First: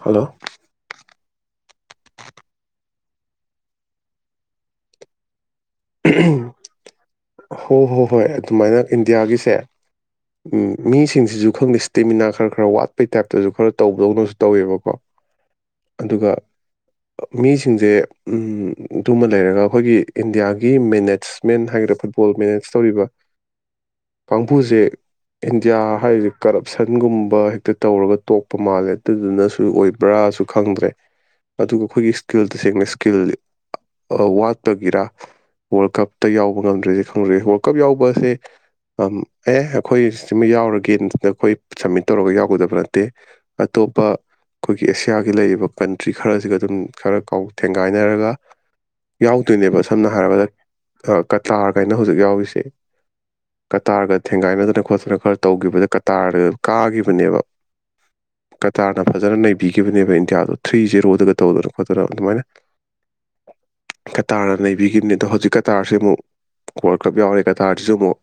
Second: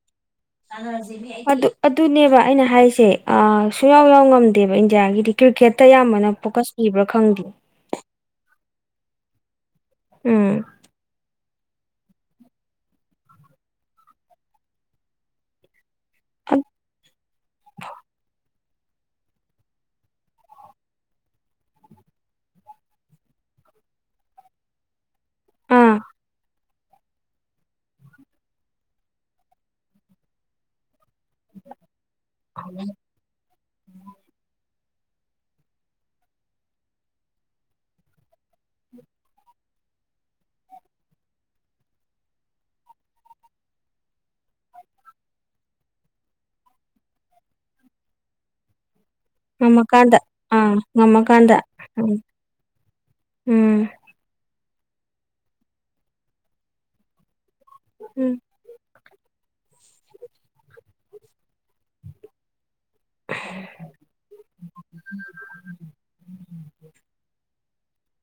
hello ꯁꯥꯅꯔꯁꯤꯅꯦ ꯑꯩ ꯑꯗꯨ ꯑꯗꯨꯅꯦꯕ ꯑꯩꯅ ꯍꯥꯏꯁꯦ ꯁꯨꯡꯌꯥꯎ ꯌꯥꯎ ꯉꯝꯗꯦꯕ ꯏꯟꯗꯤꯌꯥꯒꯤꯗꯤ ꯀ꯭ꯔꯤꯛꯀꯦꯠ ꯇꯌꯥꯝꯕꯅ ꯍꯣ ꯐꯣꯀꯁ ꯄꯤꯕ꯭ꯔꯥ ꯈꯪꯗꯦ ꯍꯣ ꯍꯣꯏ ꯑꯗꯨꯃꯥꯏꯅ ꯏꯟꯗꯤꯌꯥꯒꯤꯁꯦ ꯎꯝ ꯃꯤꯁꯤꯡꯁꯤꯁꯨ ꯈꯪꯗ ꯏꯁꯇꯦꯃꯤꯅꯥ ꯈꯔ ꯈꯔ ꯋꯥꯠꯄꯩ ꯇꯥꯏꯞꯇꯁꯨ ꯈꯔ ꯇꯧꯕꯗꯧꯅꯁꯨ ꯇꯧꯋꯦꯕꯀꯣ ꯑꯗꯨꯒ ꯃꯤꯁꯤꯡꯁꯦ ꯑꯗꯨꯃ ꯂꯩꯔꯒ ꯑꯩꯈꯣꯏꯒꯤ ꯏꯟꯗꯤꯌꯥꯒꯤ ꯒꯤ ꯃꯦꯅꯦꯖꯃꯦꯟ ꯍꯥꯏꯒꯗ꯭ꯔꯥ ꯐꯨꯠꯕꯣꯜ ꯃꯦꯅꯦꯖ ꯇꯧꯔꯤꯕ ꯀꯥꯡꯕꯨꯁꯦ ꯏꯟꯗꯤꯌꯥ ꯑꯥ ꯍꯥꯏꯔꯤꯁꯦ ꯀꯔꯞꯕ ꯁꯟꯒꯨꯝꯕ ꯍꯦꯛꯇ ꯇꯧꯔꯒ ꯇꯣꯛꯄ ꯃꯥꯜꯂꯦ ꯑꯗꯨꯗꯨꯅꯁꯨ ꯑꯣꯏꯕ꯭ꯔꯥꯁꯨ ꯈꯪꯗ꯭ꯔꯦ ꯑꯗꯨꯒ ꯑꯩꯈꯣꯏꯒꯤ ꯏꯁꯀꯤꯜ ꯇꯁꯦꯡꯅ ꯏꯁꯀꯤꯜ ꯋꯥꯠꯄꯒꯤꯔ ꯋꯥꯔꯜ ꯀꯞꯇ ꯌꯥꯎꯕ ꯉꯝꯗ꯭ꯔꯔꯤꯁꯦ ꯈꯪꯗ꯭ꯔꯦ ꯋꯥꯔꯜ ꯀꯞ ꯌꯥꯎꯕꯁꯦ ꯑꯦ ꯑꯩꯈꯣꯏ ꯁꯤꯃ ꯌꯥꯎꯔꯒꯅꯦ ꯑꯩꯈꯣꯏ ꯁꯝꯃꯤꯠ ꯇꯧꯔꯒ ꯌꯥꯎꯒꯗꯕ ꯅꯠꯇꯦ ꯑꯇꯣꯞꯄ ꯑꯩꯈꯣꯏꯒꯤ ꯑꯦꯁꯤꯌꯥꯒꯤ ꯂꯩꯔꯤꯕ ꯀꯟꯇ꯭ꯔꯤ ꯈꯔꯁꯤꯒ ꯑꯗꯨꯝ ꯈꯔ ꯀꯥꯎ ꯊꯦꯡꯒꯥꯏꯅꯔꯒ ꯌꯥꯎꯗꯣꯏꯅꯦꯕ ꯁꯝꯅ ꯉꯝꯃꯀꯥꯟꯗ ꯍꯥꯏꯔꯕꯗ ꯑꯥ ꯉꯝꯃꯀꯥꯟꯗ ꯀꯇꯥꯔꯒ ꯍꯥꯏꯅ ꯎꯝ ꯍꯧꯖꯤꯛ ꯌꯥꯎꯔꯤꯁꯦ ꯎꯝ ꯀꯇꯥꯔꯒ ꯊꯦꯡꯒꯥꯏꯅꯗꯅ ꯐꯣꯖꯅ ꯈꯔ ꯇꯧꯈꯤꯕꯗ ꯀꯇꯥꯔꯗ ꯀꯥꯈꯤꯕꯅꯦꯕ ꯎꯝ ꯀꯇꯥꯔꯅ ꯐꯖꯅ ꯅꯩꯕꯤꯈꯤꯕꯅꯦꯕ ꯏꯟꯗꯤꯌꯥꯗꯣ ꯊ꯭ꯔꯤ ꯖꯦꯔꯣꯗꯒ ꯇꯧꯗꯅ ꯈꯣꯠꯇꯅ ꯑꯗꯨꯃꯥꯏꯅ ꯀꯇꯥꯔꯅ ꯅꯕꯤꯈꯤꯕꯅꯤ ꯑꯗꯣ ꯍꯧꯖꯤꯛ ꯀꯇꯥꯔꯁꯤ ꯑꯃꯨꯛ ꯋꯥꯔꯜ ꯀꯞ ꯌꯥꯎꯔꯦ ꯇꯥꯔꯁꯤꯁꯨ ꯑꯃꯨꯛ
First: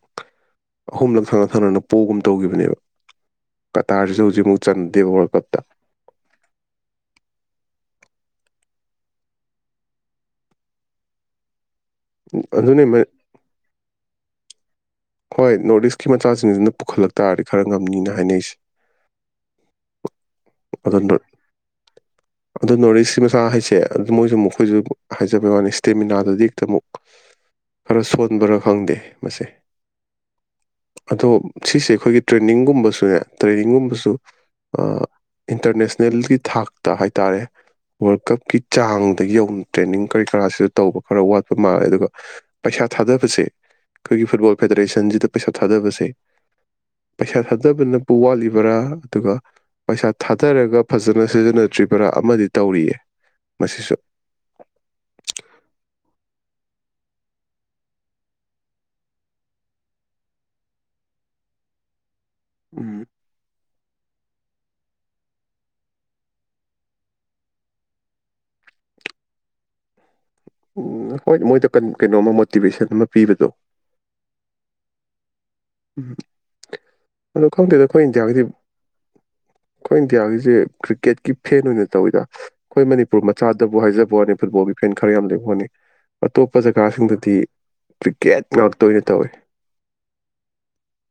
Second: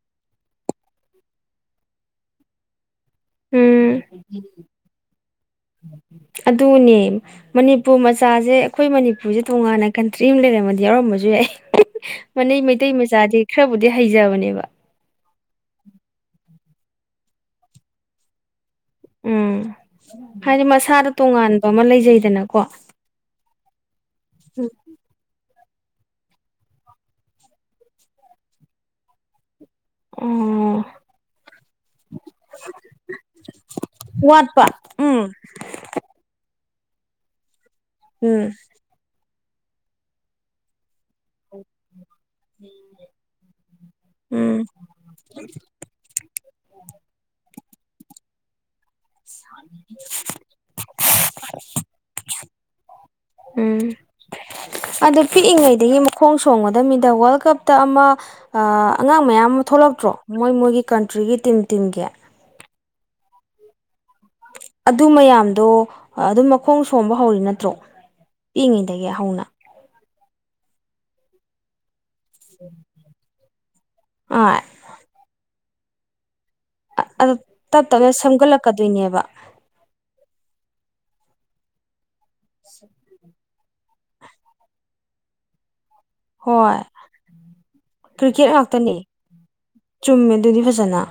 ꯑꯍꯨꯝꯂꯛ ꯊꯪꯅ ꯊꯪꯅꯅ ꯄꯣꯒꯨꯝ ꯇꯧꯈꯤꯕꯅꯦꯕ ꯎꯝ ꯀꯇꯥꯔꯁꯨ ꯍꯧꯖꯤꯛꯃꯨꯛ ꯆꯟꯗꯦꯕ ꯍꯣꯜꯀꯠꯇ ꯑꯗꯨꯅꯦ ꯃꯅꯤꯄꯨꯔ ꯆꯥꯁꯦ ꯑꯩꯈꯣꯏ ꯃꯅꯤꯄꯨꯔꯁꯦ ꯇꯣꯉꯥꯟꯅ ꯀꯟꯇ꯭ꯔꯤ ꯑꯃ ꯂꯩꯔꯝꯃꯗꯤ ꯌꯥꯎꯔꯝꯕꯁꯨ ꯌꯥꯏ ꯃꯅꯩ ꯑꯗꯨꯅꯦ ꯃꯩꯇꯩ ꯃ- ꯃꯆꯥꯗꯤ ꯈꯔꯕꯨꯗꯤ ꯍꯩꯖꯕꯅꯦꯕ ꯍꯣꯏ ꯅꯣꯔꯠ ꯏꯁꯀꯤ ꯃꯆꯥꯁꯤꯡꯁꯤꯅ ꯄꯨꯈꯠꯂꯛ ꯇꯥꯔꯗꯤ ꯈꯔ ꯉꯝꯅꯤꯅ ꯍꯥꯏꯅꯁꯦ ꯎꯝ ꯍꯥꯏꯗꯤ ꯑꯗꯣ ꯃꯁꯥꯗ ꯅꯣꯔꯠ ꯇꯣꯉꯥꯟꯕ ꯑꯃ ꯂꯩꯖꯩꯗꯅꯀꯣ ꯑꯗꯣ ꯍꯥꯏꯖꯕ ꯋꯥꯅꯤ ꯏꯁꯇꯦꯃꯤꯅꯥꯗꯨꯗꯤ ꯍꯦꯛꯇ ꯑꯃꯨꯛ ꯈꯔ ꯁꯣꯟꯕꯔꯥ ꯈꯪꯗꯦ ꯃꯁꯦ ꯎꯝ ꯑꯗꯣ ꯁꯤꯁꯦ ꯑꯩꯈꯣꯏꯒꯤ ꯇ꯭ꯔꯦꯅꯤꯡꯒꯨꯝꯕꯁꯨꯅꯦ ꯇ꯭ꯔꯦꯅꯤꯡꯒꯨꯝꯕꯁꯨ ꯋꯥꯠꯄ ꯎꯝ ꯏꯟꯇꯔꯅꯦꯁꯅꯦꯜꯒꯤ ꯊꯥꯛꯇ ꯇ ꯍꯥꯏꯇꯥꯔꯦ ꯋꯥꯔꯜ ꯎꯝ ꯀꯞꯀꯤ ꯆꯥꯡꯗꯒꯤ ꯌꯧꯅ ꯇ꯭ꯔꯦꯟꯅꯤꯡ ꯀꯔꯤ ꯀꯔꯥꯁꯤꯗ ꯇꯧꯕ ꯈꯔ ꯋꯥꯠꯄ ꯃꯥꯜꯂꯦ ꯑꯗꯨꯒ ꯄꯩꯁꯥ ꯊꯥꯗꯕꯁꯦ ꯑꯩꯈꯣꯏꯒꯤ ꯐꯨꯠꯕꯣꯜ ꯎꯝ ꯄꯔꯦꯁꯟꯁꯤꯗ ꯄꯩꯁꯥ ꯊꯥꯗꯕꯁꯦ ꯄꯩꯁꯥ ꯊꯥꯗꯕꯅꯕꯨ ꯋꯥꯠꯂꯤꯕꯔꯥ ꯑꯗꯨꯒ ꯄꯩꯁꯥ ꯊꯥꯗꯔꯒ ꯐꯖꯅ ꯁꯤꯖꯤꯟꯅꯗ꯭ꯔꯤꯕꯔꯥ ꯑꯃꯗꯤ ꯇꯧꯔꯤꯌꯦ ꯎꯝ ꯃꯁꯤꯁꯨ ꯑꯗꯣ ꯄꯤꯛꯏꯉꯩꯗꯒꯤ ꯃꯈꯣꯡ ꯆꯣꯡꯒꯗꯕꯃꯤꯗ ꯋꯥꯔꯜ ꯀꯞꯇ ꯑꯃ ꯑꯉꯥꯡ ꯃꯌꯥꯝ ꯑꯃ ꯊꯣꯛꯂꯛꯇ꯭ꯔꯣ ꯃꯣꯏ ꯃꯣꯏꯒꯤ ꯀꯟꯇ꯭ꯔꯤꯒꯤ ꯇꯤꯝ ꯇꯤꯝꯒꯌꯥ ꯎꯝ ꯑꯗꯨ ꯃꯌꯥꯝꯗꯣ ꯑꯗꯨꯝ ꯃꯈꯣꯡ ꯁꯣꯝꯕ ꯍꯧꯔꯤ ꯅꯠꯇ꯭ꯔꯣ ꯄꯤꯉꯤꯗꯒꯤ ꯍꯧꯅ ꯎꯝ ꯍꯣꯏ ꯃꯣꯏꯗ ꯀ ꯀꯩꯅꯣ ꯑꯃ ꯃꯣꯇꯤꯚꯦꯁꯟ ꯑꯃ ꯄꯤꯕꯗꯣ ꯑ ꯎꯝ ꯑꯗꯣ ꯈꯪꯗꯦꯗ ꯇꯞ ꯑꯩꯈꯣꯏ ꯇꯞꯅ ꯏꯟꯗꯤꯌꯥꯒꯤꯗꯤ ꯁꯦꯝꯒꯠꯂꯛꯀꯗꯣꯏꯅꯦꯕ ꯑꯩꯈꯣꯏ ꯏꯟꯗꯤꯌꯥꯒꯤꯁꯦ ꯀ꯭ꯔꯤꯛꯀꯦꯠꯀꯤ ꯐꯦꯟ ꯑꯣꯏꯅ ꯇꯧꯋꯤꯗ ꯑꯩꯈꯣꯏ ꯃꯅꯤꯄꯨꯔ ꯃꯆꯥꯗꯕꯨ ꯍꯥꯏꯖꯕ ꯕꯣꯅꯤ ꯐꯨꯠꯕꯣꯒꯤꯐꯅꯈꯔ ꯌꯥꯝ ꯂꯩꯦꯕꯣꯅꯤ ꯑꯇꯣꯞꯄ ꯍꯣꯏ ꯖꯒꯥꯁꯤꯡꯗꯗꯤ ꯀ꯭ꯔꯤꯀꯦꯠ ꯉꯥꯛꯇ ꯑꯣꯏꯅ ꯇꯧꯏꯤ ꯆꯨꯝꯃꯦ ꯑꯗꯨꯗꯤ ꯐꯖꯅ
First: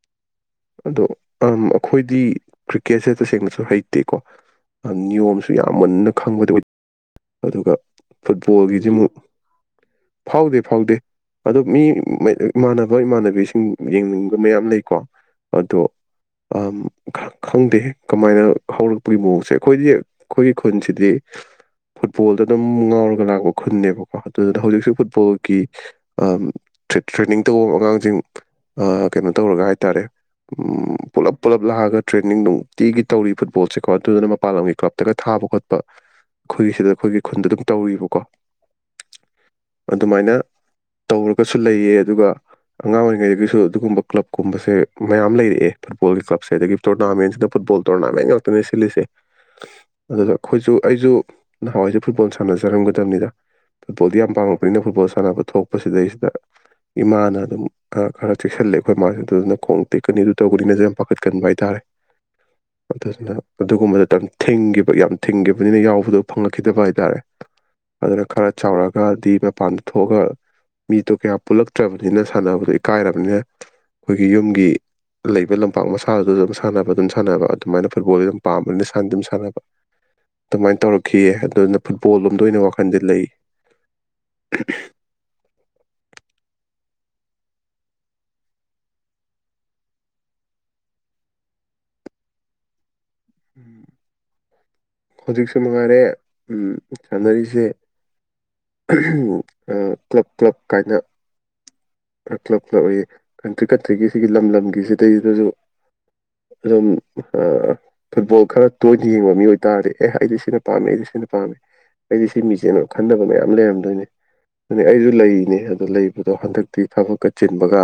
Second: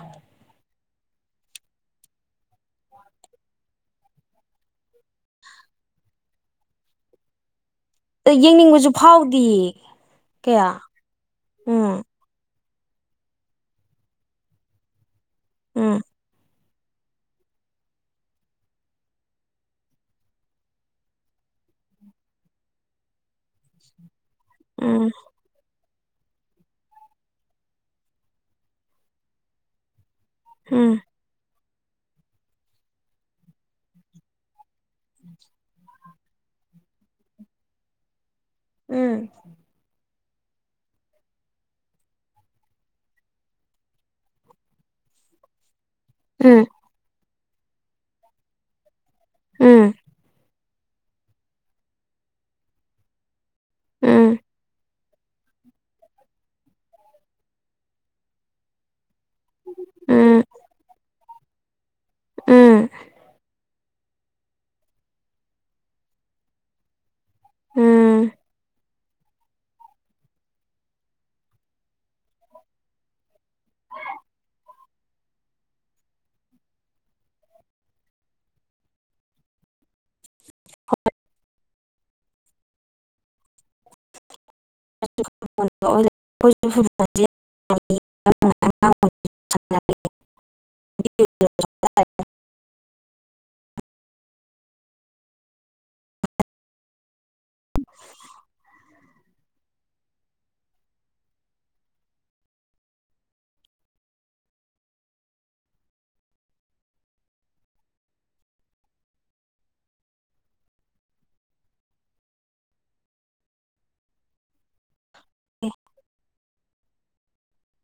ꯑꯗꯣ ꯑꯩꯈꯣꯏꯗꯤ ꯀ꯭ꯔꯤꯛꯀꯦꯠꯁꯦ ꯇꯁꯦꯡꯅꯁꯨ ꯍꯩꯇꯦꯀꯣ ꯅꯤꯌꯣꯝꯁꯨ ꯌꯥꯝ ꯃꯟꯅ ꯈꯪꯕꯗꯤ ꯑꯣꯏ ꯑꯗꯨꯒ ꯑ ꯐꯨꯠꯕꯣꯜꯒꯤꯁꯤ ꯌꯦꯡꯅꯤꯡꯕꯁꯨ ꯑꯃꯨꯛ ꯐꯥꯎꯗꯤꯌꯦ ꯐꯥꯎꯗꯦ ꯀꯌꯥ ꯐꯥꯎꯗꯦ ꯑꯣ ꯃꯤ ꯎꯝ ꯏꯃꯥꯟꯅꯕ ꯏꯃꯥꯟꯅꯕꯤꯁꯤꯡ ꯌꯦꯡꯅꯤꯡꯕ ꯃꯌꯥꯝ ꯂꯩꯀꯣ ꯑꯗꯣ ꯎꯝ ꯈꯪꯗꯦ ꯀꯃꯥꯏꯅ ꯍꯧꯔꯛꯄꯒꯤ ꯃꯑꯣꯡꯁꯦ ꯑꯩꯈꯣꯏꯗꯤ ꯑꯩꯈꯣꯏꯒꯤ ꯈꯨꯟꯁꯤꯗꯤ ꯐꯨꯠꯕꯣꯜꯗ ꯑꯗꯨꯝ ꯉꯥꯎꯔꯒ ꯂꯥꯛꯄ ꯈꯨꯟꯅꯦꯕꯀꯣ ꯑꯗꯨꯗꯨꯅ ꯍꯧꯖꯤꯛꯁꯨꯖꯤꯛ ꯎꯝ ꯐꯨꯠꯕꯣꯜꯒꯤ ꯇ꯭ꯔꯦꯅꯤꯡ ꯇꯧꯕ ꯑꯉꯥꯡꯁꯤꯡ ꯀꯩꯅꯣ ꯇꯧꯔꯒ ꯍꯥꯏꯇꯥꯔꯦ ꯎꯝ ꯄꯨꯜꯂꯞ ꯄꯨꯂꯞ ꯂꯥꯛꯑꯒ ꯇ꯭ꯔꯦꯟꯅꯤꯡ ꯅꯨꯡꯇꯤꯒꯤ ꯇꯧꯔꯤ ꯐꯨꯠꯕꯣꯜꯁꯦꯀꯣ ꯑꯗꯨꯗꯨꯅ ꯃꯄꯥꯟ ꯂꯝꯒꯤ ꯀ꯭ꯂꯞ ꯅꯠꯇꯒ ꯊꯥꯕ ꯈꯣꯠꯄ ꯑꯩꯈꯣꯏꯒꯤ ꯁꯤꯗ ꯑꯩꯈꯣꯏꯒꯤ ꯈꯨꯟꯗ ꯑꯗꯨꯝ ꯇꯧꯕꯀꯣ ꯎꯝ ꯑꯗꯨꯃꯥꯏꯅ ꯇꯧꯔꯒꯁꯨ ꯂꯩꯌꯦ ꯑꯗꯨꯒ ꯑꯉꯥꯡ ꯑꯣꯏꯔꯤꯉꯩꯗꯒꯤꯁꯨ ꯑꯗꯨꯒꯨꯝꯕ ꯀ꯭ꯂꯕꯀꯨꯝꯕꯁꯦ ꯃꯌꯥꯝ ꯂꯩꯔꯛꯑꯦ ꯐꯨꯠꯕꯣꯜꯒꯤ ꯀꯞꯦ ꯎꯝ ꯑꯗꯒꯤ ꯇꯣꯔꯅꯥꯃꯦꯟꯁꯤꯅ ꯐꯨꯠꯕꯣꯜ ꯇꯣꯔꯅꯥꯃꯦꯟ ꯉꯥꯛꯇꯅꯦ ꯁꯤꯜꯂꯤꯁꯦ ꯎꯝ ꯑꯗꯨꯗ ꯑꯩꯈꯣꯏꯁꯨ ꯑꯩꯁꯨ ꯅꯍꯥꯟꯋꯥꯏꯁꯦ ꯐꯨꯠꯕꯣꯜ ꯁꯥꯟꯅꯖꯔꯝꯒꯗꯕꯅꯤꯗ ꯐꯨꯕꯣꯜꯗꯤ ꯎꯝ ꯄꯥꯡꯉꯛꯅꯤ ꯐꯨꯕꯣꯜ ꯁꯥꯟꯅꯕ ꯊꯣꯛꯄꯁꯤꯗꯩꯁꯤꯗ ꯏꯃꯥꯅ ꯑꯗꯨꯝ ꯈꯔ ꯆꯦꯛꯁꯤꯜꯂꯦ ꯑꯩꯈꯣꯏ ꯏ ꯃꯥꯁꯤ ꯑꯗꯨꯅ ꯈꯣꯡ ꯇꯦꯛꯀꯅꯤ ꯑꯗꯨ ꯇꯧꯒꯅꯤꯅꯁꯨ ꯌꯥꯝ ꯄꯥꯈꯠꯀꯟꯕ ꯍꯥꯏꯇꯥꯔꯦ ꯎꯝ ꯎꯝ ꯑꯗꯨꯗꯨꯅ ꯑꯗꯨꯒꯨꯝꯕꯗ ꯃꯇꯝ ꯊꯤꯡꯈꯤꯕ ꯌꯥꯝ ꯊꯤꯡꯈꯤꯕꯅꯤꯅ ꯌꯥꯎꯕꯗꯣ ꯐꯪꯂꯛꯈꯤꯗꯕ ꯍꯥꯏꯇꯥꯥꯔꯦ ꯑꯗꯨꯅ ꯈꯔ ꯆꯥꯎꯔꯛꯑꯒꯗꯤ ꯃꯄꯥꯟꯗ ꯊꯣꯛꯑꯒ ꯃꯤꯗꯣ ꯀꯌꯥ ꯄꯨꯜꯂꯛꯇ꯭ꯔꯕꯅꯤꯅ ꯁꯥꯟꯅꯕꯗꯣ ꯏꯀꯥꯏꯔꯕꯅꯤꯅ ꯑꯩꯈꯣꯏꯒꯤ ꯌꯨꯝꯒꯤ ꯂꯩꯕ ꯂꯝꯄꯥꯛ ꯃꯁꯥꯗꯨꯗ ꯑꯗꯨꯝ ꯁꯥꯟꯅꯕ ꯑꯗꯨꯝ ꯁꯥꯟꯅꯕ ꯑꯗꯨꯃꯥꯏꯅ ꯐꯨꯠꯕꯣꯜꯁ ꯑꯗꯨꯝ ꯄꯥꯝꯕꯅꯤꯅ ꯁꯥꯟꯅꯗꯤ ꯑꯗꯨꯝ ꯁꯥꯟꯅꯕ ꯑꯗꯨꯃꯥꯏꯅ ꯇꯧꯔꯛꯈꯤꯑ ꯑꯗꯨꯅ ꯐꯨꯠꯕꯣꯜ ꯂꯣꯝꯗ ꯑꯣꯏꯅ ꯋꯥꯈꯜꯁꯦ ꯂꯩ [unintelligible] [unintelligible] ꯍꯧꯖꯤꯛꯁꯨ ꯃꯉꯥꯏꯔꯦ ꯎꯝ ꯁꯥꯟꯅꯔꯤꯁꯦ ꯀ꯭ꯂꯕ ꯀ꯭ꯂꯕ ꯀꯥꯏꯅ ꯈꯞ ꯀ꯭ꯂꯞ ꯀ꯭ꯂꯞ ꯎꯌꯦ ꯀꯟꯇ꯭ꯔꯤ ꯀꯠꯇ꯭ꯔꯤꯒꯤ ꯁꯤꯒꯤ ꯂꯝ ꯂꯝꯒꯤ ꯁꯤꯗꯩꯁꯤꯗꯁꯨ ꯑꯗꯨꯝ ꯐꯨꯠꯕꯣꯜ ꯈꯔ ꯇꯣꯏꯅ ꯌꯦꯡꯕ ꯃꯤ ꯑꯣꯏ ꯇꯥꯔꯗꯤ ꯑꯦ ꯑꯩꯗꯤ ꯁꯤꯅ ꯄꯥꯝꯃꯦ ꯑꯩꯗꯤ ꯁꯤꯅ ꯄꯥꯝꯃꯦ ꯑꯩꯗꯤ ꯁꯤ ꯃꯤꯁꯦꯅ ꯈꯟꯅꯕ ꯃꯌꯥꯝ ꯂꯩꯔꯝꯗꯣꯏꯅꯦ ꯑꯗꯨ ꯑꯩ ꯂꯩꯅꯦ ꯑꯗꯣ ꯂꯩꯕꯗꯣ ꯍꯟꯗꯛꯇꯤ ꯊꯕꯛꯀ ꯆꯤꯟꯕꯒ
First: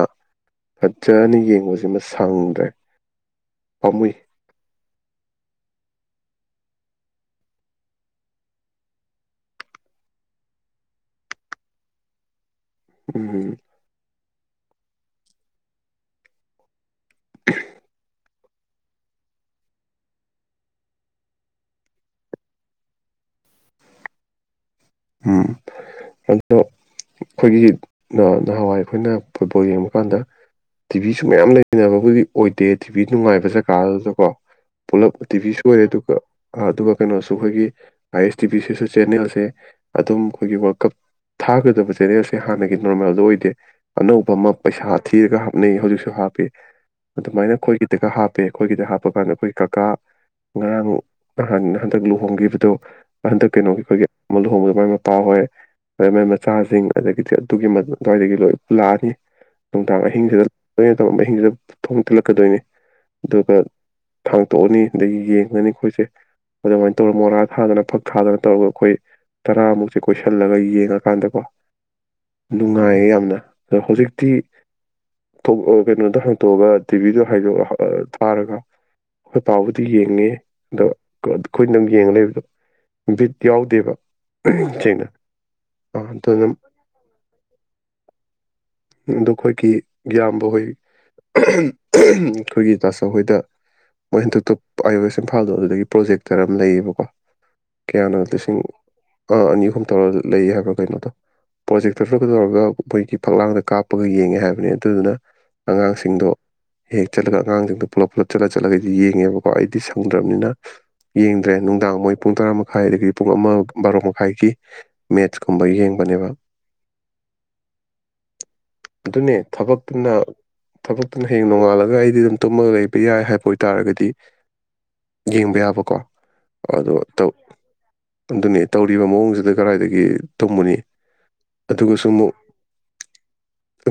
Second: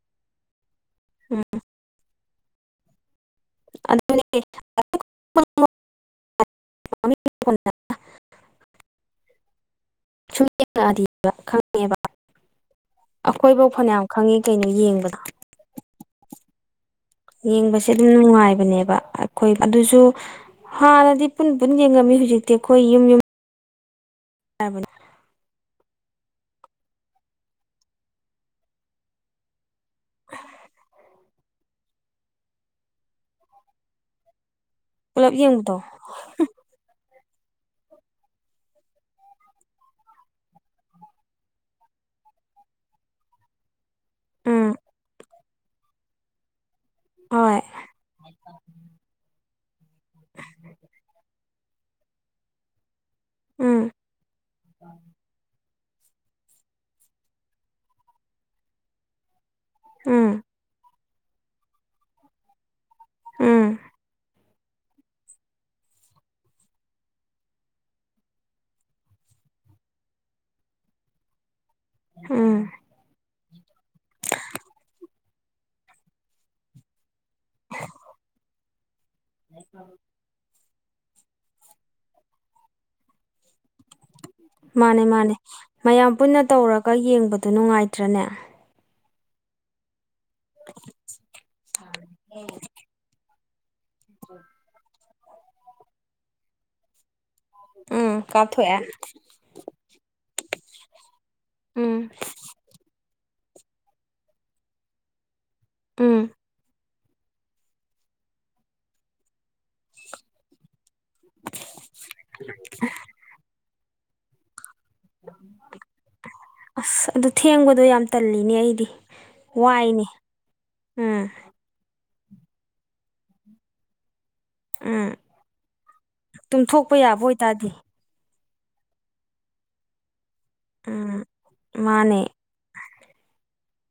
ꯐꯖꯅ ꯌꯦꯡꯕꯁꯤ ꯃꯁꯤ ꯁꯪꯗ꯭ꯔꯦ ꯄꯥꯝꯃꯨꯏ ꯑꯗꯨꯅꯦ [inaudible] ꯁꯨꯝ ꯌꯦꯉꯛꯑꯗꯤꯕ ꯈꯪꯉꯦꯕ ꯎꯝ ꯑꯩꯈꯣꯏꯕꯧ ꯐꯅꯌꯥꯝ ꯈꯪꯉꯤ ꯀꯩꯅꯣ ꯌꯦꯡꯕꯗ ꯌꯦꯡꯕꯁꯦ ꯑꯗꯨꯝ ꯅꯨꯡꯉꯥꯏꯕꯅꯦꯕ ꯑꯩꯈꯣꯏ ꯑꯗꯨꯁꯨ ꯍꯥꯟꯅꯗꯤ ꯄꯨꯟ ꯄꯨꯟ ꯌꯦꯡꯉꯝꯃꯤ ꯍꯧꯖꯤꯛꯇꯤ ꯑꯩꯈꯣꯏ ꯌꯨꯝ ꯌꯨꯝ ꯀꯩ ꯍꯥꯏꯕꯅꯣ ꯎꯝ ꯑꯗꯣ ꯑꯩꯈꯣꯏꯒꯤ ꯅꯍꯥꯟꯋꯥꯏ ꯑꯩꯈꯣꯏꯅ ꯐꯨꯠꯕꯣꯜ ꯌꯦꯡꯕ ꯍꯥꯏꯀꯥꯟꯗ ꯇꯤꯚꯤꯁꯨ ꯃꯌꯥꯝ ꯂꯩꯅꯕꯕꯨꯗꯤ ꯑꯣꯏꯗꯦ ꯇꯤꯚꯤ ꯅꯨꯡꯉꯥꯏꯕ ꯖꯒꯥ ꯑꯗꯨꯗꯀꯣ ꯄꯨꯂꯞ ꯇꯤꯚꯤ ꯁꯣꯏꯔꯦ ꯑꯗꯨꯒ ꯑꯗꯨꯒ ꯀꯩꯅꯣꯁꯨ ꯑꯩꯈꯣꯏꯒꯤ ꯑꯥꯏ ꯑꯦꯁ ꯇꯤ ꯚꯤ ꯁꯤꯁꯨ ꯆꯦꯅꯦꯜꯁꯦ ꯑꯗꯨꯝ ꯑꯩꯈꯣꯏꯒꯤ ꯋꯥꯔꯜ ꯀꯞ ꯊꯥꯒꯗꯕ ꯆꯦꯅꯦꯜꯁꯦ ꯍꯥꯟꯅꯒꯤ ꯅꯣꯔꯃꯦꯜꯗ ꯑꯣꯏꯗꯦ ꯑꯅꯧꯕ ꯑꯃ ꯎꯝ ꯄꯩꯁꯥ ꯊꯤꯔꯒ ꯍꯥꯞꯅꯩ ꯍꯧꯖꯤꯛꯁꯨ ꯍꯥꯞ ꯍꯥꯞꯄꯤ ꯑꯗꯨꯃꯥꯏꯅ ꯍꯣꯏ ꯑꯩꯈꯣꯏꯒꯤꯗꯒ ꯍꯥꯞꯄꯦ ꯑꯩꯈꯣꯏꯒꯤꯗ ꯍꯥꯞꯄ ꯀꯥꯟꯗ ꯑꯩꯈꯣꯏ ꯀꯥꯀꯥ ꯉꯔꯥꯡ ꯅꯍꯥꯟ ꯍꯟꯗꯛ ꯂꯨꯍꯣꯡꯈꯤꯕꯗꯣ ꯍꯟꯗꯛ ꯎꯝ ꯀꯩꯅꯣꯒꯤ ꯑꯩꯈꯣꯏꯒꯤ ꯑꯃ ꯂꯨꯍꯣꯡꯉꯛ ꯍꯣꯏ ꯃꯣꯏ ꯃꯣꯏ ꯃꯆꯥꯁꯤꯡ ꯑꯗꯒꯤꯗꯤ ꯑꯗꯨꯒꯤ ꯑꯗꯨꯋꯥꯏꯗꯒꯤ ꯂꯣꯏ ꯄꯨꯔ ꯂꯥꯛꯑꯅꯤ ꯅꯨꯡꯗꯥꯡ ꯎꯝ ꯑꯍꯤꯡꯁꯤꯗ ꯂ ꯇꯧ ꯑꯍꯤꯡꯁꯤꯗ ꯊꯣꯡ ꯊꯤꯜꯂꯛꯀꯗꯣꯏꯅꯤ ꯑꯗꯨꯒ ꯎꯝ ꯊꯥꯡ ꯇꯣꯛꯑꯅꯤ ꯑꯗꯒꯤ ꯌꯦꯡꯉꯅꯤ ꯑꯩꯈꯣꯏꯁꯦ ꯑꯗꯨꯃꯥꯏꯅ ꯇꯧꯔ ꯃꯣꯔꯥ ꯊꯥꯗꯅ ꯐꯛ ꯊꯥꯗꯅ ꯇꯧꯕ ꯑꯩꯈꯣꯏ ꯇꯔꯥꯃꯨꯛꯁꯦ ꯀꯣꯏꯁꯤꯜꯂꯒ ꯌꯦꯡꯉ ꯀꯥꯟꯗꯀꯣ ꯎꯝ ꯅꯨꯡꯉꯥꯏꯌꯦ ꯌꯥꯝꯅ ꯍꯧꯖꯤꯛꯇꯤ ꯊꯣ ꯀꯩꯅꯣꯗ ꯍꯥꯡꯇꯣꯛꯑꯒ ꯇꯤꯚꯤꯗꯣ ꯍꯥꯏꯗꯣ ꯑ ꯊꯥꯔꯒ ꯑꯩꯈꯣꯏ ꯄꯥꯕꯨꯗꯤ ꯌꯦꯡꯉꯦ ꯑꯗꯣ ꯑꯩꯈꯣꯏꯗꯪ ꯌꯦꯡ ꯂꯩꯕꯗꯣ ꯕꯤꯠ ꯌꯥꯎꯗꯦꯕ ꯃꯥꯅꯦ ꯁꯦꯡꯅ ꯃꯥꯅꯦ ꯑ ꯃꯌꯥꯝ ꯄꯨꯟꯅ ꯑꯗꯨꯅ ꯇꯧꯔꯒ ꯌꯦꯡꯕꯗ ꯅꯨꯡꯉꯥꯏꯇ꯭ꯔꯅꯦ ꯌꯨꯝꯗ ꯑꯩꯈꯣꯏꯒꯤ ꯏꯌꯥꯝꯕ ꯍꯣꯏ ꯑꯩꯈꯣꯏꯒꯤ ꯇꯥꯆꯧꯍꯣꯏꯗ ꯃꯣꯏ ꯍꯟꯗꯛꯇ ꯑꯥꯏꯋꯦꯁ ꯏꯝꯐꯥꯜꯗꯣ ꯑꯗꯨꯗꯒꯤ ꯄ꯭ꯔꯣꯖꯦꯛꯇꯔ ꯑꯃ ꯂꯩꯌꯦꯕꯀꯣ ꯎꯝ ꯀꯞꯊꯣꯛ ꯑꯦ ꯑꯥ ꯑꯅꯤ ꯑꯍꯨꯝ ꯇꯧꯔ ꯂꯩꯌꯦ ꯍꯥꯏꯕ꯭ꯔꯥ ꯀꯩꯅꯣꯗꯣ ꯄ꯭ꯔꯣꯖꯦꯛꯇꯔ ꯎꯝ ꯁꯨꯨ ꯇꯧꯔꯒ ꯑꯗꯩꯗꯤ ꯐꯛꯂꯥꯡꯗ ꯀꯥꯞꯄꯒ ꯌꯦꯡꯉꯦ ꯍꯥꯏꯕꯅꯦ ꯑꯗꯨꯗꯨꯅ ꯎꯝ ꯑꯉꯥꯡꯁꯤꯡꯗꯣ ꯍꯦꯛ ꯆꯠꯂꯒ ꯑꯉꯥꯡꯁꯤꯡꯗꯣ ꯄꯨꯂꯞ ꯄꯨꯂꯞ ꯆꯠꯂꯒ ꯆꯠꯂꯒꯗꯤ ꯌꯦꯡꯉꯦꯕꯀꯣ ꯑꯩꯗꯤ ꯁꯪꯗ꯭ꯔꯕꯅꯤꯅ ꯌꯦꯡꯗ꯭ꯔꯦ ꯅꯨꯡꯗꯥꯡ ꯃꯣꯏ ꯄꯨꯡ ꯇꯔꯥ ꯃꯈꯥꯏꯗꯒꯤ ꯄꯨꯡ ꯑꯃ ꯚꯥꯔꯣ ꯃꯈꯥꯏꯒꯤ ꯃꯦꯠꯆ ꯀꯨꯝꯕ ꯌꯦꯡꯕꯅꯦꯕ ꯑꯁ ꯑꯗꯨ ꯊꯦꯡꯕꯗꯣ ꯌꯥꯝ ꯇꯜꯂꯤꯅꯦ ꯑꯩꯗꯤ ꯑꯗꯨꯅꯦ ꯋꯥꯏꯅꯦ ꯊꯕꯛꯇꯨꯅ ꯊꯕꯛꯇꯨꯅ ꯎꯝ ꯍꯌꯦꯡ ꯅꯣꯡꯉꯥꯜꯂꯒ ꯑꯩꯗꯤ ꯇꯨꯝꯃ ꯂꯩꯕ ꯌꯥꯏ ꯍꯥꯏꯕ ꯑꯣꯏꯇꯥꯔꯒꯗꯤ ꯎꯝ ꯌꯦꯡꯕ ꯌꯥꯕꯀꯣ ꯑꯗꯣ ꯇꯨꯝꯊꯣꯛꯄ ꯌꯥꯕ ꯑꯣꯏꯇꯥꯔꯗꯤ ꯑꯗꯨꯅꯦ ꯇꯧꯔꯤꯕ ꯃꯑꯣꯡꯁꯤꯗ ꯀꯗꯥꯏꯗꯒꯤ ꯇꯨꯝꯃꯨꯅꯤ ꯎꯝ ꯑꯗꯨꯒꯁꯨ ꯃꯥꯅꯦ ꯑꯃꯨꯛ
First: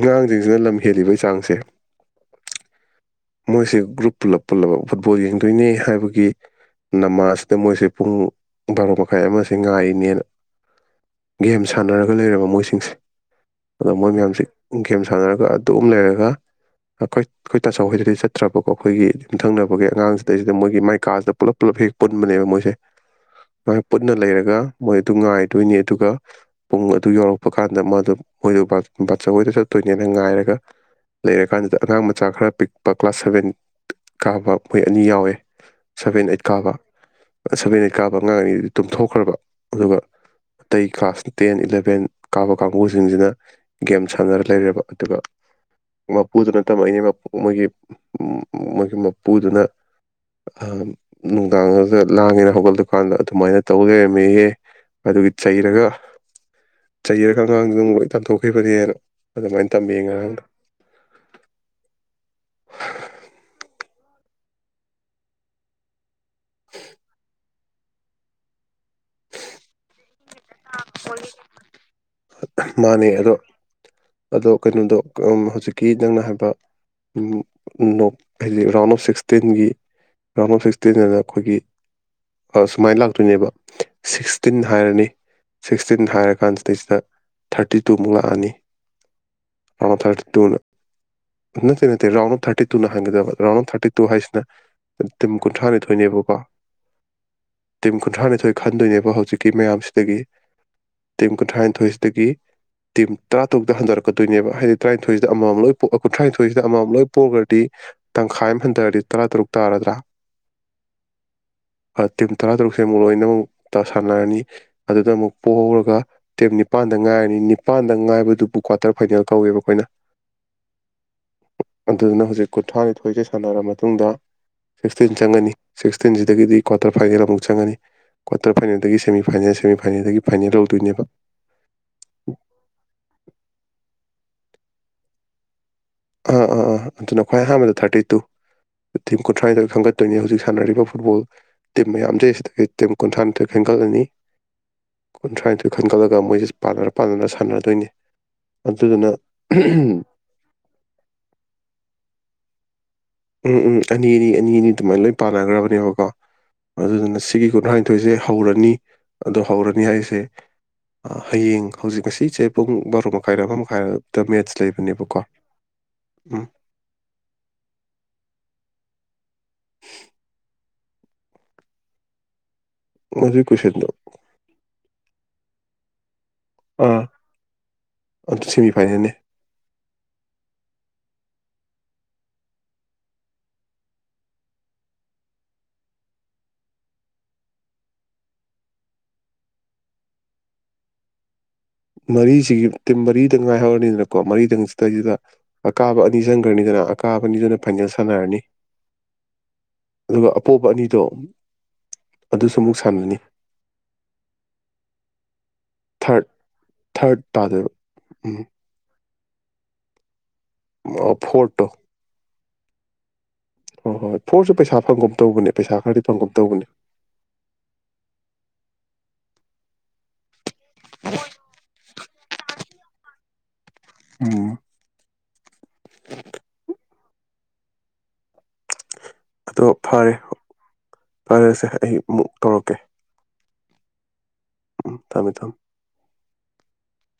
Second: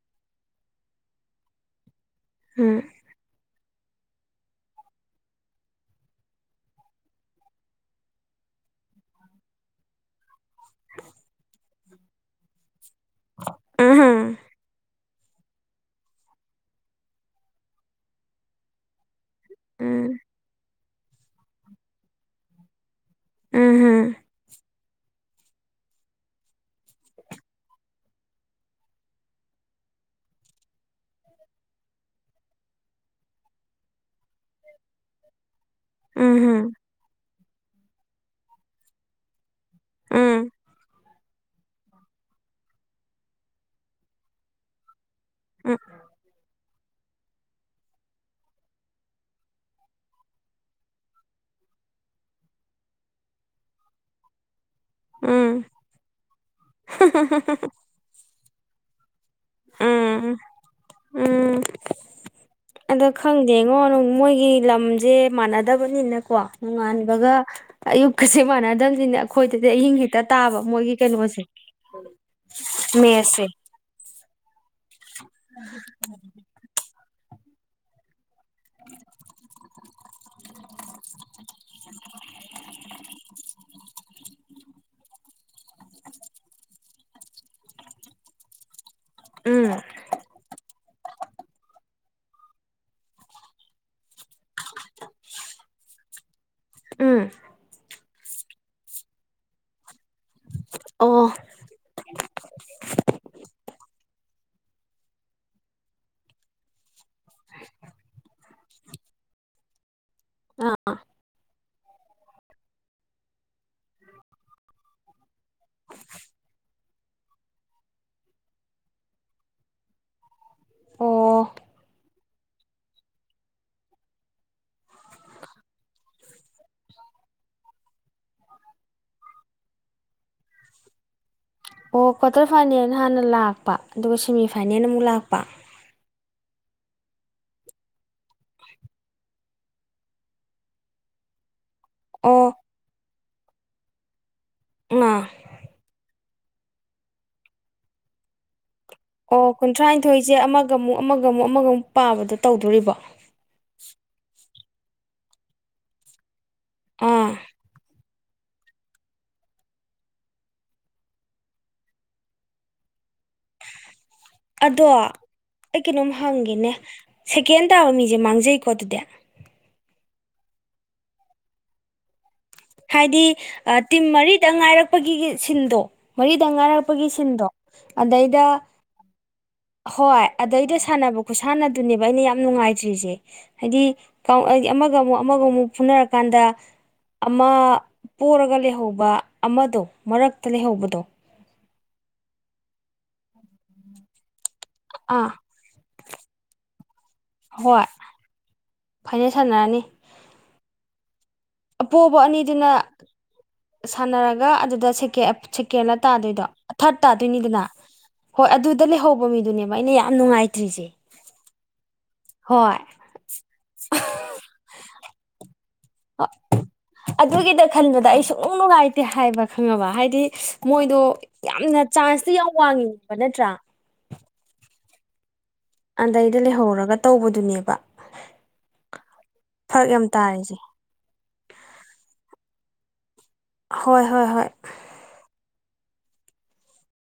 ꯑꯉꯥꯡꯁꯤꯡꯁꯤꯅ ꯂꯝ ꯍꯦꯜꯂꯤꯕ ꯆꯥꯡꯁꯦ ꯎꯝ ꯃꯣꯏꯁꯦ ꯒ꯭ꯔꯨꯞ ꯄꯨꯜꯂꯞ ꯄꯨꯜꯂꯞ ꯐꯨꯠꯕꯣꯜ ꯌꯦꯡꯗꯣꯏꯅꯦ ꯍꯥꯏꯕꯒꯤ ꯅꯃꯥꯁꯤꯗ ꯃꯣꯏꯁꯦ ꯄꯨꯡ ꯚꯥꯔꯣ ꯃꯈꯥꯏ ꯑꯃꯁꯦ ꯉꯥꯏꯅꯦꯅ ꯒꯦꯝ ꯁꯥꯟꯅꯔꯒ ꯂꯩꯔꯕ ꯃꯣꯏꯁꯤꯡꯁꯦ ꯑꯗꯣ ꯃꯣꯏ ꯎꯝ ꯃꯌꯥꯝꯁꯤ ꯒꯦꯝ ꯁꯥꯟꯅꯔꯒ ꯑꯗꯨꯝ ꯂꯩꯔꯒ ꯑꯩꯈꯣꯏ ꯑꯩꯈꯣꯏ ꯇꯆꯧꯈꯣꯏꯗꯗꯤ ꯆꯠꯇ꯭ꯔꯕꯀꯣ ꯑꯩꯈꯣꯏꯒꯤ ꯌꯨꯝꯊꯪꯅꯕꯒꯤ ꯑꯉꯥꯡꯁꯤꯗꯩꯁꯤꯗ ꯃꯣꯏꯒꯤ ꯃꯥꯏ ꯀꯥꯁꯤꯗ ꯄꯨꯂꯞ ꯄꯨꯂꯞ ꯍꯦꯛ ꯄꯨꯟꯕꯅꯦꯕ ꯃꯣꯏꯁꯦ ꯃꯥ ꯄꯨꯟꯅ ꯂꯩꯔꯒ ꯃꯣꯏ ꯑꯗꯨ ꯉꯥꯏꯗꯣꯏꯅꯤ ꯑꯗꯨꯒ ꯄꯨꯡ ꯑꯗꯨ ꯌꯧꯔꯛꯄ ꯀꯥꯟꯗ ꯃꯥꯗꯣ ꯃꯣꯏꯗ ꯕꯥ ꯕꯥꯆꯧ ꯍꯣꯏꯗ ꯆꯠꯇꯣꯏꯅꯦꯅ ꯉꯥꯏꯔꯒ ꯂꯩꯔꯀꯥꯟꯁꯤꯗ ꯑꯉꯥꯡ ꯃꯆꯥ ꯈꯔ ꯄꯤꯛꯄ ꯀ꯭ꯂꯥꯁ ꯁꯚꯦꯟ ꯀꯥꯕ ꯃꯣꯏ ꯑꯅꯤ ꯌꯥꯎꯋꯦ ꯁꯚꯦꯟ ꯑꯩꯠ ꯀꯥꯕ ꯁꯚꯦꯟ ꯀꯥꯕ ꯑꯉꯥꯡ ꯑꯅꯤꯗꯨꯗꯤ ꯇꯨꯝꯊꯣꯛꯈ꯭ꯔꯕ ꯑꯗꯨꯒ ꯎꯝ, ꯑꯇꯩ ꯀ꯭ꯂꯥꯁ ꯇꯦꯟ ꯏꯂꯥ ꯚꯦꯟ ꯀꯥꯕ ꯀꯥꯡꯒꯨꯁꯤꯡꯁꯤꯅ ꯒꯦꯝ ꯁꯥꯟꯅꯔ ꯂꯩꯔꯦꯕ ꯑꯗꯨꯒ ꯎꯝ, ꯃꯄꯨꯗꯨꯅ ꯇꯝꯃꯛꯏꯅꯦ ꯃꯣꯏꯒꯤ ꯃꯣꯏꯒꯤ ꯃꯄꯨꯗꯨꯅ ꯅꯨꯡꯗꯥꯡꯗ ꯂꯥꯡꯉꯦꯅ ꯍꯧꯒꯠꯂꯄꯀꯥꯟꯗ ꯑꯗꯨꯃꯥꯏꯅ ꯇꯧ ꯂꯩꯔꯝꯃꯦꯍꯦ ꯑꯗꯨꯒꯤ ꯎꯝ, ꯆꯩꯔꯒ ꯆꯩꯔꯒ ꯑꯉꯥꯡꯗꯨ ꯑꯃꯨꯛ ꯂꯣꯏ ꯐꯨꯔꯔ ꯎꯝ ꯎꯝ ꯑꯗ ꯈꯪꯗꯦꯉꯣ ꯃꯣꯏꯒꯤ ꯂꯝꯁꯦ ꯃꯥꯟꯅꯗꯕꯅꯤꯅꯀꯣ ꯅꯣꯡꯉꯥꯟꯕꯒ ꯑꯌꯨꯛꯀꯁꯦ ꯃꯥꯟꯅꯗꯕꯁꯤꯅꯦ ꯑꯩꯈꯣꯏꯗꯗꯤ ꯑꯍꯤꯡ ꯍ ꯍꯦꯛꯇ ꯇꯥꯕ ꯃꯣꯏꯒꯤ ꯀꯩꯅꯣꯁꯦ ꯃꯥꯅꯦ ꯑꯗꯣ ꯃꯦꯁꯁꯦ ꯑꯗꯣ ꯀꯩꯅꯣꯗꯣ ꯍꯧꯖꯤꯛꯀꯤ ꯅꯪꯅ ꯍꯥꯏꯕ ꯅꯣꯛ ꯍꯥꯏꯗꯤ ꯔꯥꯎꯟ ꯑꯣꯐ ꯁꯤꯛꯁꯇꯤꯟꯒꯤ ꯔꯥꯎꯟ ꯑꯣꯐ ꯁꯤꯛ ꯇꯤꯟ ꯑꯅ ꯑꯩꯈꯣꯏꯒꯤ ꯁꯨꯃꯥꯏꯅ ꯂꯥꯛꯇꯣꯏꯅꯦꯕ ꯁꯤꯛꯁꯇꯤꯟ ꯍꯥꯏꯔꯅꯤ ꯁꯤꯛꯁꯇꯤꯟ ꯍꯥꯏꯔꯀꯥꯟꯁꯤꯗꯩꯁꯤꯗ ꯊꯥꯔꯇꯤ ꯇꯨꯃꯨꯛ ꯂꯥꯛꯑꯅꯤ ꯎꯝ ꯑꯊ ꯇꯨꯟ ꯅ ꯅ ꯔꯥꯎꯟ ꯑꯣꯐ ꯊꯔꯇꯤ ꯇꯨ ꯅ ꯍꯪꯕ ꯔꯥꯎꯟ ꯑꯣꯐ ꯊꯥꯇꯤ ꯇꯨ ꯍꯥꯏꯅ ꯇꯤꯝ ꯀꯨꯟꯊ꯭ꯔꯥꯅꯤꯊꯣꯏꯅꯦꯕꯀꯣ ꯎꯝ ꯇꯤꯝ ꯀꯨꯟꯊ꯭ꯔꯥꯅꯤꯊꯣꯏ ꯈꯟꯗꯣꯏꯅꯦꯕ ꯍꯧꯖꯤꯛꯀꯤ ꯃꯌꯥꯝꯁꯤꯗꯒꯤ ꯑꯣ ꯇꯤꯝ ꯀꯨꯟꯊ꯭ꯔꯥꯅꯊꯣꯏꯁꯤꯗꯒꯤ ꯇꯤꯝ ꯇꯔꯥ ꯇꯔꯨꯛꯇ ꯍꯟꯗꯣꯔꯛꯀꯣꯏꯅꯦꯕ ꯍꯥꯏꯗꯤ ꯇꯔꯥꯅꯤꯊꯣꯏꯁꯤꯗ ꯑꯃꯃꯝ ꯂꯣꯏ ꯄ ꯀꯨꯟꯊ꯭ꯔꯥꯅꯤꯊꯣꯏꯁꯤꯗ ꯑꯃꯃꯝ ꯂꯣꯏ ꯄꯣꯛꯈ꯭ꯔꯗꯤ ꯇꯪꯈꯥꯏ ꯑꯃ ꯍꯟꯊꯔꯗꯤ ꯇꯔꯥ ꯇꯔꯨꯛ ꯇꯥꯔꯗ꯭ꯔꯥ ꯑꯥ ꯇꯤꯝ ꯇꯔꯥꯇꯔꯨꯛꯁꯦ ꯑꯃꯨꯛ ꯂꯣꯏꯅꯃꯨꯛꯇ ꯁꯥꯟꯅꯔꯅꯤ ꯑꯗꯨꯗ ꯑꯃꯨꯛ ꯄꯣꯛꯍꯧꯔꯒ ꯇꯤꯝ ꯅꯤꯄꯥꯟꯗ ꯉꯥꯏꯔꯅꯤ ꯅꯤꯄꯥꯟꯗ ꯉꯥꯏꯕꯗꯨꯕꯨ ꯀ꯭ꯋꯥꯇꯔ ꯐꯥꯏꯅꯦꯜ ꯀꯧꯋꯦꯕ ꯑꯩꯈꯣꯏꯅ [unintelligible] ꯑꯣ ꯑꯗꯨꯗꯨꯅ ꯍꯧꯖꯤꯛ ꯀꯨꯟꯊ꯭ꯔꯥꯅꯤꯊꯣꯏꯁꯦ ꯁꯥꯟꯅꯔꯕ ꯃꯇꯨꯡꯗ ꯁꯤꯛꯁꯇꯤꯟ ꯆꯪꯉꯅꯤ ꯁꯤꯛꯁꯇꯤꯟꯁꯤꯗꯒꯤꯗꯤ ꯀ꯭ꯋꯥꯇꯔ ꯐꯥꯏꯅꯦꯜ ꯑꯃꯨꯛ ꯆꯪꯒꯅꯤ ꯀ꯭ꯋꯥꯔꯇꯔ ꯐꯥꯏꯅꯦꯜꯗꯒꯤ ꯁꯦꯃꯤ ꯐꯥꯏꯅꯦꯜ ꯁꯦꯃꯤꯐꯥꯏꯅꯦꯜꯗꯒꯤ ꯐꯥꯏꯅꯦꯜ ꯂꯧꯗꯣꯏꯅꯦꯕ ꯑꯣ ꯀ꯭ꯋꯥꯇꯔ ꯐꯥꯏꯅꯦꯜ ꯍꯥꯟꯅ ꯂꯥꯛꯄ ꯑꯗꯨꯒ ꯁꯦꯃꯤ ꯐꯥꯏꯅꯦꯜ ꯑꯃꯨꯛ ꯂꯥꯛꯄ ꯑꯥ ꯑꯥ ꯑꯥ ꯑꯗꯨꯅ ꯈ꯭ꯋꯥꯏ ꯑꯍꯥꯟꯕꯗ ꯊꯥꯔꯇꯤ ꯇꯨ ꯇꯤꯝ ꯀꯨꯟꯊ꯭ꯔꯥꯗ ꯈꯪꯒꯠꯇꯣꯏꯅꯤ ꯍꯧꯖꯤꯛ ꯁꯥꯟꯅꯔꯤꯕ ꯐꯨꯠꯕꯣꯜ ꯇꯤꯝ ꯃꯌꯥꯝ ꯂꯩ ꯑꯣ ꯁꯤꯗꯒꯤ ꯇꯤꯝ ꯀꯨꯟꯊ꯭ꯔꯥꯅꯤꯊꯣꯏ ꯈꯦꯟꯒꯠꯂꯅꯤ ꯑꯥ ꯀꯨꯟꯊ꯭ꯔꯥꯅꯤꯊꯣꯏ ꯈꯟꯒꯠꯂꯒ ꯃꯣꯏꯁꯤ ꯄꯥꯟꯅꯔ ꯄꯥꯟꯅꯅ ꯁꯥꯟꯅꯗꯣꯏꯅꯤ ꯑꯗꯨꯗꯨꯅ ꯑꯣ ꯀꯨꯟꯊ꯭ꯔꯥꯅꯤꯊꯣꯏꯁꯦ ꯑꯃꯒ ꯑꯃꯨꯛ ꯑꯃꯒ ꯑꯃꯨꯛ ꯑꯃꯒ ꯑꯃꯨꯛ ꯄꯥꯕꯗꯣ ꯇꯧꯗꯣꯔꯤꯕꯣ ꯎꯝ ꯎꯝ ꯑꯅꯤꯅꯤ ꯑꯅꯤꯅꯤ ꯑꯗꯨꯃꯥꯏꯅ ꯂꯣꯏ ꯄꯥꯟꯅꯈ꯭ꯔꯕꯅꯦꯕꯀꯣ ꯑꯗꯨꯗꯨꯅ ꯑꯥ ꯁꯤꯒꯤ ꯀꯨꯟꯊ꯭ꯔꯥꯅꯤꯊꯣꯏꯁꯦ ꯍꯧꯔꯅꯤ ꯑꯗꯣ ꯍꯧꯔꯅꯤ ꯍꯥꯏꯁꯦ ꯍꯌꯦꯡ ꯍꯧꯖꯤꯛ ꯉꯁꯤ ꯆꯦ ꯄꯨꯡ ꯕꯥꯔꯣ ꯃꯈꯥꯏꯗ ꯑꯃ ꯃꯈꯥꯏ ꯑꯗꯣ ꯑꯩ ꯀꯩꯅꯣꯝ ꯎꯝ ꯍꯪꯒꯦꯅꯦ ꯁꯦꯀꯦꯟ ꯇꯥꯕ ꯃꯤꯁꯦ ꯁꯦ ꯃꯥꯡꯖꯩꯀꯣ ꯑꯗꯨꯗꯤ ꯍꯥꯏꯗꯤ ꯃꯗꯨꯒꯤ ꯀꯣꯏꯁꯟꯗꯣ ꯇꯤꯝ ꯃꯔꯤꯗ ꯉꯥꯏꯔꯛꯄꯒꯤ ꯁꯤꯟꯗꯣ ꯃꯔꯤꯗ ꯑꯥ ꯉꯥꯔꯛꯄꯒꯤ ꯁꯤꯟꯗꯣ ꯑꯗꯩꯗꯥ ꯑꯗꯨ ꯁꯦꯃꯤ ꯐꯥꯏꯅꯦꯜꯅꯦ ꯍꯣꯏ ꯑꯗꯩꯗ ꯁꯥꯟꯅꯕ ꯈꯨꯠꯁꯥꯟꯅꯗꯨꯅꯦꯕ ꯑꯩꯅ ꯌꯥꯝ ꯅꯨꯡꯉꯥꯏꯇ꯭ꯔꯤꯁꯦ ꯍꯥꯏꯗꯤ ꯑꯃꯥ ꯑꯃꯒ ꯑꯃꯨꯛ ꯑꯃꯒ ꯑꯃꯨꯛ ꯐꯨꯅꯔꯀꯥꯟꯗ ꯑꯃ ꯄꯔꯒ ꯂꯩꯍꯧꯕ ꯑꯃꯗꯣ ꯃꯔꯛꯇ ꯂꯩꯍꯧꯕꯗꯣ ꯃꯔꯤꯁꯤꯒꯤ ꯇꯤꯝ ꯃꯔꯤꯗꯪ ꯉꯥꯏꯍꯧꯔꯅꯤꯗꯅꯀꯣ ꯃꯔꯤꯗꯪ ꯁꯤꯗꯩꯁꯤꯗ ꯑꯥ ꯑꯀꯥꯕ ꯑꯅꯤ ꯆꯪꯈ꯭ꯔꯅꯤꯗꯅ ꯑꯀꯥꯕ ꯑꯅꯤꯗꯨꯅ ꯍꯣꯏ ꯐꯥꯏꯅꯦꯜ ꯁꯥꯟꯅꯔꯅꯤ ꯐꯥꯏꯅꯦꯜ ꯁꯥꯟꯅꯔꯅꯤ ꯑꯗꯨꯒ ꯑꯄꯣꯄ ꯑꯅꯤꯗꯣ ꯑꯄꯣꯕ ꯑꯗꯨꯁꯨ ꯑꯅꯤꯗꯨꯅ ꯑꯃꯨꯛ ꯁꯥꯟꯅꯅꯤ ꯁꯥꯟꯅꯔꯒ ꯑꯗꯨꯗ ꯀꯦꯂꯥ ꯊꯥꯔꯠ ꯇꯥꯗꯣꯏꯗꯣ ꯊꯥꯔꯠ ꯇꯥꯗꯣꯏꯅꯤꯗꯅ ꯎꯝ ꯍꯣꯏ ꯑꯗꯨꯗ ꯂꯩꯍꯧꯕ ꯃꯤꯗꯨꯅꯦꯕ ꯑꯩꯅ ꯌꯥꯝ ꯅꯨꯡꯉꯥꯏꯇꯔꯤ ꯑꯣ ꯐꯣꯇꯣ ꯍꯣꯏ ꯍꯣꯏ ꯍꯣꯏ ꯐꯣꯔꯁꯨ ꯄꯩꯁꯥ ꯐꯪꯒ ꯑꯃ ꯇꯧꯕꯅꯦ ꯄꯩꯁꯥ ꯈꯔꯗꯤ ꯐꯪꯒꯨꯝ ꯇꯧꯕꯅꯦ ꯑꯗꯨꯒꯤꯗꯥ ꯈꯟꯕꯗ ꯑꯩ ꯁꯨꯡ ꯅꯨꯡꯉꯥꯏꯇꯦ ꯍꯥꯏꯕ ꯈꯪꯉꯕ ꯍꯥꯏꯗꯤ ꯃꯣꯏꯗꯣ ꯌꯥꯝꯅ ꯆꯥꯟꯁꯇꯣ ꯌꯥꯝ ꯋꯥꯡꯉꯕ ꯅꯠꯇ꯭ꯔꯥ ꯑꯣꯝ ꯑꯗꯩꯗ ꯂꯩꯍꯧꯔꯒ ꯇꯧꯕꯗꯨꯅꯦꯕ ꯑꯗꯣ ꯐꯔꯛ ꯌꯥꯝ ꯐꯔꯦ ꯇꯥꯔꯤꯁꯦ ꯐꯔꯁꯦ ꯑꯩ ꯑꯃꯨꯛ ꯇꯧꯔꯛꯀꯦ ꯍꯣꯏ ꯍꯣꯏ ꯍꯣꯏ ꯎꯝ ꯊꯝꯃꯦ ꯊꯝ